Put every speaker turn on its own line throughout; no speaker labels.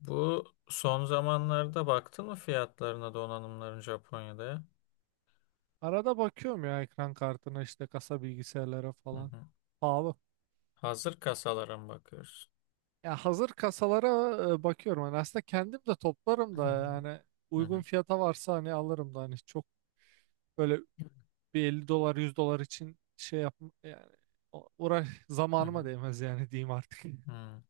Bu son zamanlarda baktın mı fiyatlarına donanımların Japonya'da ya?
Arada bakıyorum ya ekran kartına işte kasa bilgisayarlara
Hı
falan.
hı.
Pahalı.
Hazır kasalara mı bakıyoruz?
Ya hazır kasalara bakıyorum. Hani aslında kendim de toplarım da yani
Hı
uygun
hı.
fiyata varsa hani alırım da hani çok böyle bir 50 dolar 100 dolar için şey yap yani uğraş
Hı hı.
zamanıma
Hı.
değmez yani diyeyim artık.
Hı.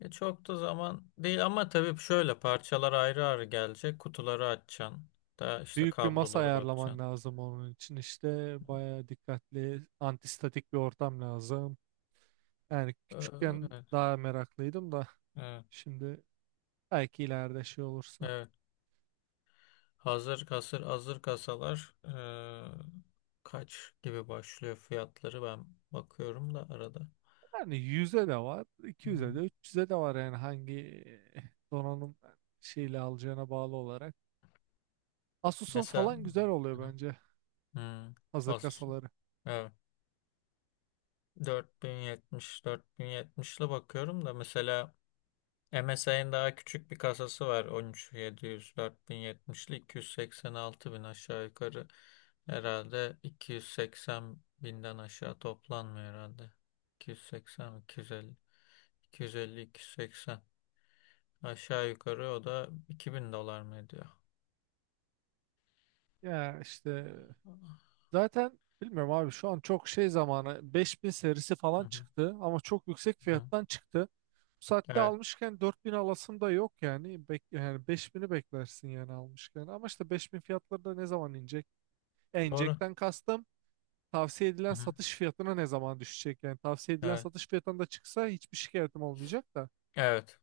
E çok da zaman değil ama tabii şöyle parçalar ayrı ayrı gelecek. Kutuları açacaksın. Da işte
Büyük bir masa
kabloları
ayarlaman
bakacaksın.
lazım onun için işte bayağı dikkatli antistatik bir ortam lazım. Yani
Ee,
küçükken
Evet,
daha meraklıydım da
evet,
şimdi belki ileride şey olursa.
evet. Hazır kasalar kaç gibi başlıyor fiyatları ben bakıyorum da arada.
Yani 100'e de var,
Hı.
200'e de, 300'e de var yani hangi eh, donanım şeyle alacağına bağlı olarak. Asus'un
Mesela.
falan güzel oluyor bence
Hmm.
hazır
Az.
kasaları.
Evet. 4070, 4070'li bakıyorum da mesela MSI'nin daha küçük bir kasası var. 13700, 4070'li 286 bin yetmişli 286 bin aşağı yukarı. Herhalde 280 binden aşağı toplanmıyor herhalde. 280, 250, 250, 280. Aşağı yukarı o da 2000 dolar mı ediyor?
Ya işte
Hı
zaten bilmiyorum abi şu an çok şey zamanı 5000 serisi falan
hı,
çıktı ama çok yüksek
hı hı.
fiyattan çıktı. Bu saatte
Evet,
almışken 4000 alasım da yok yani. Yani 5000'i beklersin yani almışken. Ama işte 5000 fiyatları da ne zaman inecek?
doğru.
İnecekten kastım. Tavsiye edilen
Hı hı.
satış fiyatına ne zaman düşecek? Yani tavsiye edilen
Evet.
satış fiyatına da çıksa hiçbir şikayetim olmayacak da.
Evet.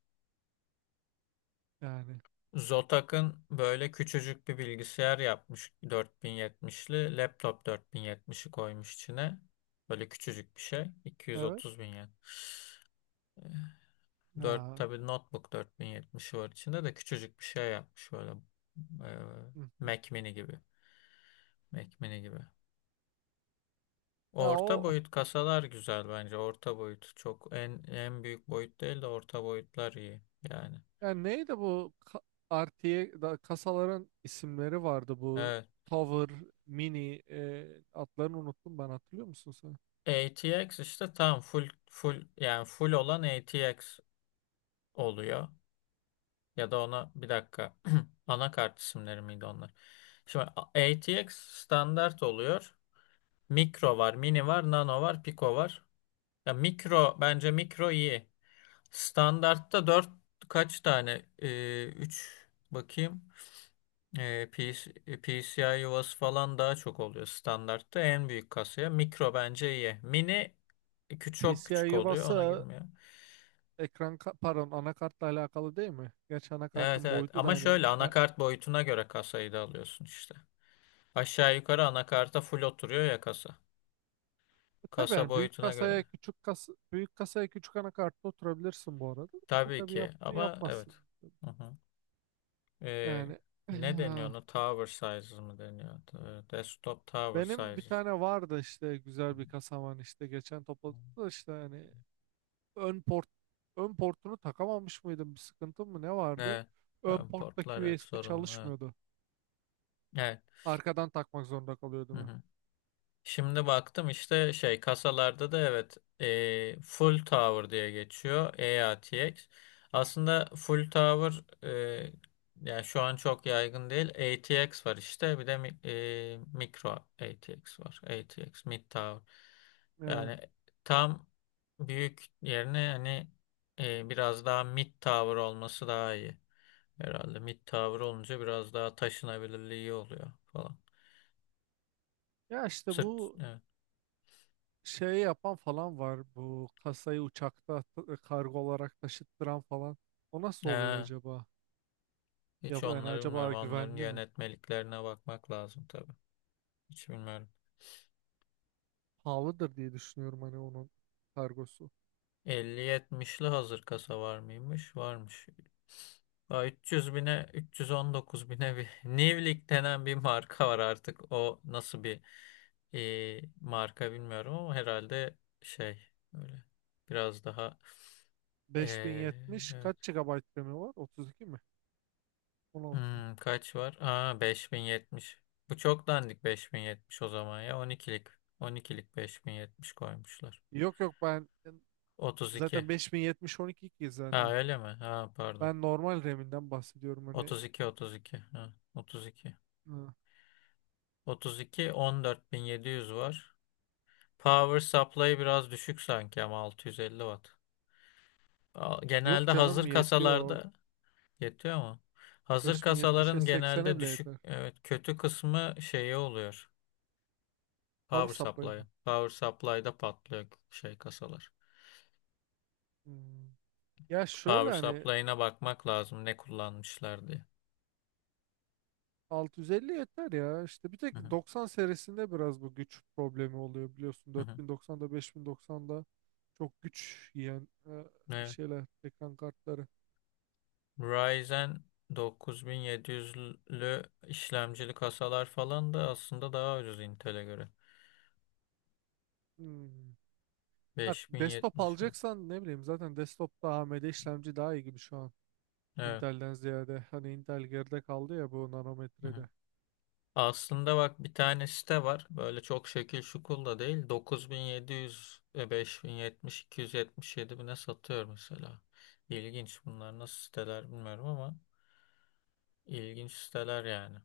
Yani,
Zotac'ın böyle küçücük bir bilgisayar yapmış 4070'li. Laptop 4070'i koymuş içine. Böyle küçücük bir şey.
evet.
230 bin yen. 4
Ya,
tabii notebook 4070'i var içinde de küçücük bir şey yapmış böyle. e,
hı hı.
Mac mini gibi. Mac mini gibi.
Ya
Orta
o
boyut kasalar güzel bence. Orta boyut çok en büyük boyut değil de orta boyutlar iyi yani.
yani neydi bu artıya da kasaların isimleri vardı bu
Evet.
Tower, Mini, adlarını unuttum ben, hatırlıyor musun sen?
ATX işte tam full full yani full olan ATX. Oluyor. Ya da ona bir dakika anakart isimleri miydi onlar? Şimdi ATX standart oluyor. Mikro var, mini var, nano var, pico var. Ya mikro bence mikro iyi. Standartta 4 kaç tane? Üç bakayım. PC, PCI yuvası falan daha çok oluyor standartta en büyük kasaya. Mikro bence iyi. Mini küçük çok
PCI
küçük oluyor ona
yuvası
girmiyor.
pardon, anakartla alakalı değil mi? Gerçi
Evet
anakartın
evet
boyutu da
ama
hani
şöyle anakart boyutuna göre kasayı da alıyorsun işte. Aşağı yukarı anakarta full oturuyor ya kasa.
Tabii
Kasa
yani büyük
boyutuna göre.
kasaya küçük kas büyük kasaya küçük anakartta oturabilirsin bu arada. E
Tabii
tabii
ki ama evet.
yapmazsın.
Hı hı. Ee,
Yani
Ne deniyor
eh,
ona? Tower sizes mı deniyor? Desktop tower
benim bir
sizes.
tane vardı işte
Hı
güzel
hı.
bir kasam, hani işte geçen topladık da işte hani ön port ön portunu takamamış mıydım, bir sıkıntım mı ne vardı?
Evet.
Ön porttaki
Portlar hep
USB
sorunlu. Evet.
çalışmıyordu.
Evet.
Arkadan takmak zorunda
Hı
kalıyordum hep.
hı. Şimdi baktım işte şey kasalarda da evet full tower diye geçiyor EATX. Aslında full tower yani şu an çok yaygın değil. ATX var işte bir de mikro ATX var. ATX mid tower.
Yani,
Yani tam büyük yerine hani biraz daha mid tower olması daha iyi. Herhalde mid tower olunca biraz daha taşınabilirliği oluyor falan.
ya işte
Sırt
bu şey yapan falan var, bu kasayı uçakta kargo olarak taşıttıran falan. O nasıl oluyor
evet.
acaba? Ya
Hiç
yani
onları bilmiyorum.
acaba
Onların
güvenli mi?
yönetmeliklerine bakmak lazım tabii. Hiç bilmiyorum.
Pahalıdır diye düşünüyorum hani onun kargosu.
5070'li hazır kasa var mıymış? Varmış. Aa, 300 bine, 319 bine bir Nivlik denen bir marka var artık. O nasıl bir marka bilmiyorum ama herhalde şey öyle biraz daha e,
5070 kaç
evet.
GB RAM'i var? 32 mi? 16 mı?
Kaç var? Aa 5070. Bu çok dandik 5070 o zaman ya On on ikilik, 12'lik 5070 koymuşlar.
Yok yok, ben
32.
zaten 5070 12 ki
Ha
zaten.
öyle mi? Ha pardon.
Ben normal RAM'inden bahsediyorum hani.
32 32. Ha, Otuz iki.
Ha.
32 14700 var. Power supply biraz düşük sanki ama 650 watt.
Yok
Genelde
canım,
hazır
yetiyor.
kasalarda yetiyor mu? Hazır
5070'e
kasaların
80'e
genelde
bile
düşük
yeter.
evet kötü kısmı şeyi oluyor.
Power
Power
supply
supply.
mı?
Power supply'da patlıyor şey kasalar.
Hmm. Ya şöyle
Power
hani
supply'ına bakmak lazım ne kullanmışlar diye.
650 yeter ya. İşte bir
Hı
tek
hı,
90 serisinde biraz bu güç problemi oluyor biliyorsun.
hı hı.
4090'da 5090'da çok güç yiyen
Evet.
şeyler ekran kartları.
Ryzen 9700'lü işlemcili kasalar falan da aslında daha ucuz Intel'e göre.
Hmm. Ha, desktop
5070 mi?
alacaksan ne bileyim zaten desktopta AMD işlemci daha iyi gibi şu an.
Evet.
Intel'den ziyade. Hani Intel geride kaldı ya bu
Hı hı.
nanometrede.
Aslında bak bir tane site var. Böyle çok şekil şukul da değil. 9700, 5070, 277 bine satıyor mesela. İlginç bunlar nasıl siteler bilmiyorum ama ilginç siteler yani.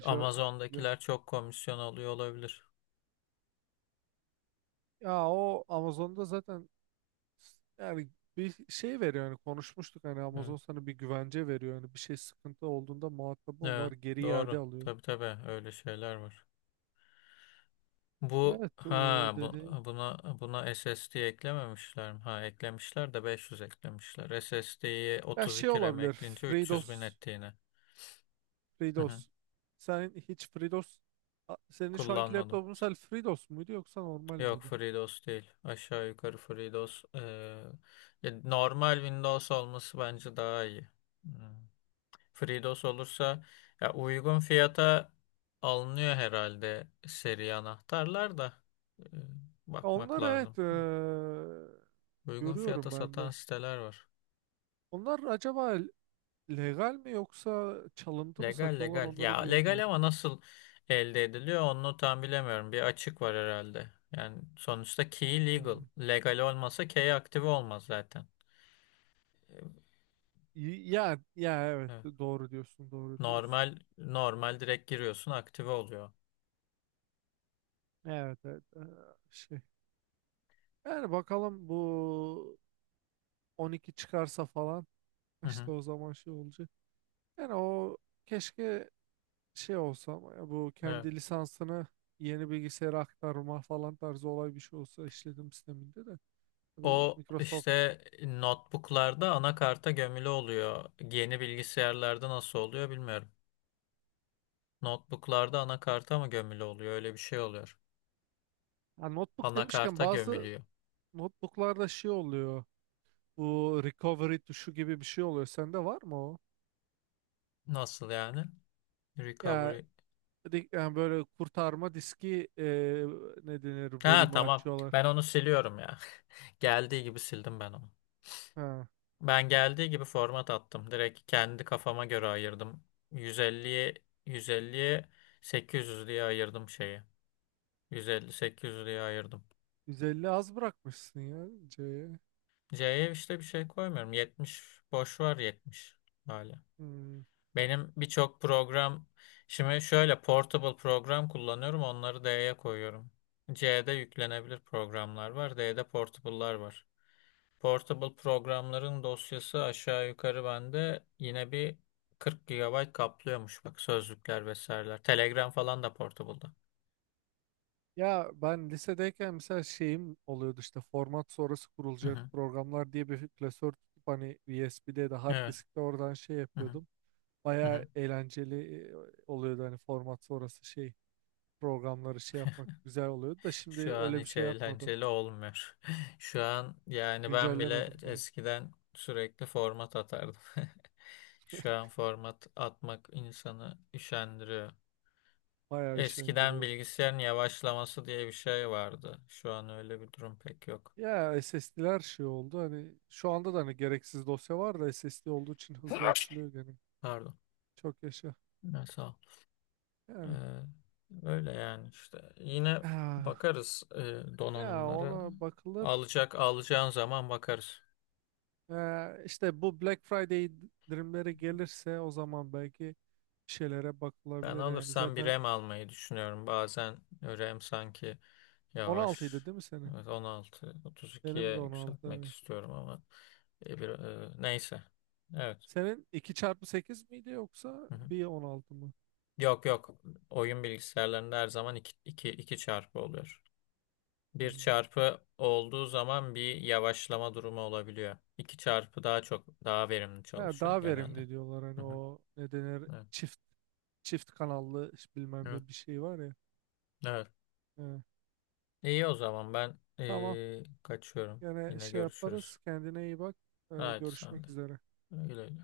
Şey, bilmiyorum.
Amazon'dakiler çok komisyon alıyor olabilir.
Ya o Amazon'da zaten yani bir şey veriyor hani, konuşmuştuk hani,
Hı.
Amazon sana bir güvence veriyor hani bir şey sıkıntı olduğunda muhatabın var,
Evet,
geri iade
doğru.
alıyor.
Tabii tabii öyle şeyler var. Bu
Evet,
ha
o
bu,
dedi.
buna SSD eklememişler mi? Ha eklemişler de 500 eklemişler. SSD'yi
Ya şey
32 RAM
olabilir
ekleyince 300 bin
FreeDOS.
etti yine. Hı hı.
FreeDOS sen hiç FreeDOS Senin şu anki
Kullanmadım.
laptopun sen FreeDOS muydu yoksa normal
Yok
miydi?
FreeDOS değil. Aşağı yukarı FreeDOS. Ya normal Windows olması bence daha iyi. Hmm. FreeDOS olursa ya uygun fiyata alınıyor herhalde seri anahtarlar da. Ee, Bakmak
Onlar
lazım.
evet,
Uygun fiyata
görüyorum ben
satan
de.
siteler var.
Onlar acaba legal mi yoksa çalıntı mı
Legal
satıyorlar,
legal.
onları
Ya legal
bilemiyorum.
ama nasıl elde ediliyor onu tam bilemiyorum. Bir açık var herhalde. Yani sonuçta key legal.
Hmm.
Legal olmasa key aktive olmaz zaten. Evet.
Ya ya, evet, doğru diyorsun, doğru diyorsun.
Normal normal direkt giriyorsun aktive oluyor.
Evet, evet, şey. Yani bakalım bu 12 çıkarsa falan
Hı hı.
işte o zaman şey olacak. Yani o keşke şey olsa, ama ya bu
Evet.
kendi lisansını yeni bilgisayara aktarma falan tarzı olay bir şey olsa işletim sisteminde de. Tabii
O
Microsoft.
işte notebooklarda anakarta gömülü oluyor. Yeni bilgisayarlarda nasıl oluyor bilmiyorum. Notebooklarda anakarta mı gömülü oluyor? Öyle bir şey oluyor.
Ya notebook demişken
Anakarta
bazı
gömülüyor.
notebooklarda şey oluyor. Bu recovery tuşu gibi bir şey oluyor. Sende var mı o?
Nasıl yani?
Ya
Recovery.
Yani böyle kurtarma diski, ne denir,
Ha,
volümü
tamam.
açıyorlar.
Ben onu siliyorum ya. Geldiği gibi sildim ben onu.
Ha,
Ben geldiği gibi format attım. Direkt kendi kafama göre ayırdım. 150'ye 150'ye 800 diye ayırdım şeyi. 150 800 diye ayırdım.
150 az bırakmışsın ya C'ye.
C'ye işte bir şey koymuyorum. 70 boş var 70 böyle.
Hmm.
Benim birçok program şimdi şöyle portable program kullanıyorum. Onları D'ye koyuyorum. C'de yüklenebilir programlar var. D'de portable'lar var. Portable programların dosyası aşağı yukarı bende yine bir 40 gigabayt kaplıyormuş bak sözlükler vesaireler. Telegram falan da portable'da.
Ya ben lisedeyken mesela şeyim oluyordu, işte format sonrası
Hı
kurulacak
hı.
programlar diye bir klasör tutup hani USB'de de hard
Evet.
diskte, oradan şey
Hı hı.
yapıyordum.
Hı
Baya
hı.
eğlenceli oluyordu hani, format sonrası şey programları şey yapmak güzel oluyordu da şimdi
Şu an
öyle bir
hiç
şey yapmadım.
eğlenceli olmuyor. Şu an yani ben bile
Güncellemedim ben.
eskiden sürekli format atardım. Şu an format atmak insanı üşendiriyor.
Bayağı
Eskiden
üşendiriyor.
bilgisayarın yavaşlaması diye bir şey vardı. Şu an öyle bir durum pek yok.
Ya SSD'ler şey oldu hani, şu anda da hani gereksiz dosya var da SSD olduğu için hızlı açılıyor gene.
Pardon.
Çok yaşa.
Neyse. Ee,
Yani
Öyle yani işte. Yine
ah,
bakarız
ya
donanımlara.
ona bakılır.
Alacağın zaman bakarız.
İşte bu Black Friday indirimleri gelirse o zaman belki bir şeylere
Ben
bakılabilir yani.
alırsam bir
Zaten
RAM almayı düşünüyorum. Bazen RAM sanki yavaş.
16'ydı değil mi senin?
Evet, 16,
Benim de
32'ye
16.
yükseltmek
Evet.
istiyorum ama neyse. Evet.
Senin 2x8 miydi yoksa
Hı hı.
bir 16 mı?
Yok yok. Oyun bilgisayarlarında her zaman iki çarpı oluyor. Bir
Hmm.
çarpı olduğu zaman bir yavaşlama durumu olabiliyor. İki çarpı daha çok daha verimli
Ya
çalışıyor
daha
genelde.
verimli diyorlar
Hı
hani,
hı.
o ne denir,
Evet.
çift kanallı bilmem
Evet.
ne bir şey var ya.
Evet.
Ee,
İyi o zaman ben
tamam.
kaçıyorum.
Yine
Yine
şey
görüşürüz.
yaparız. Kendine iyi bak.
Haydi sen de.
Görüşmek üzere.
Güle güle.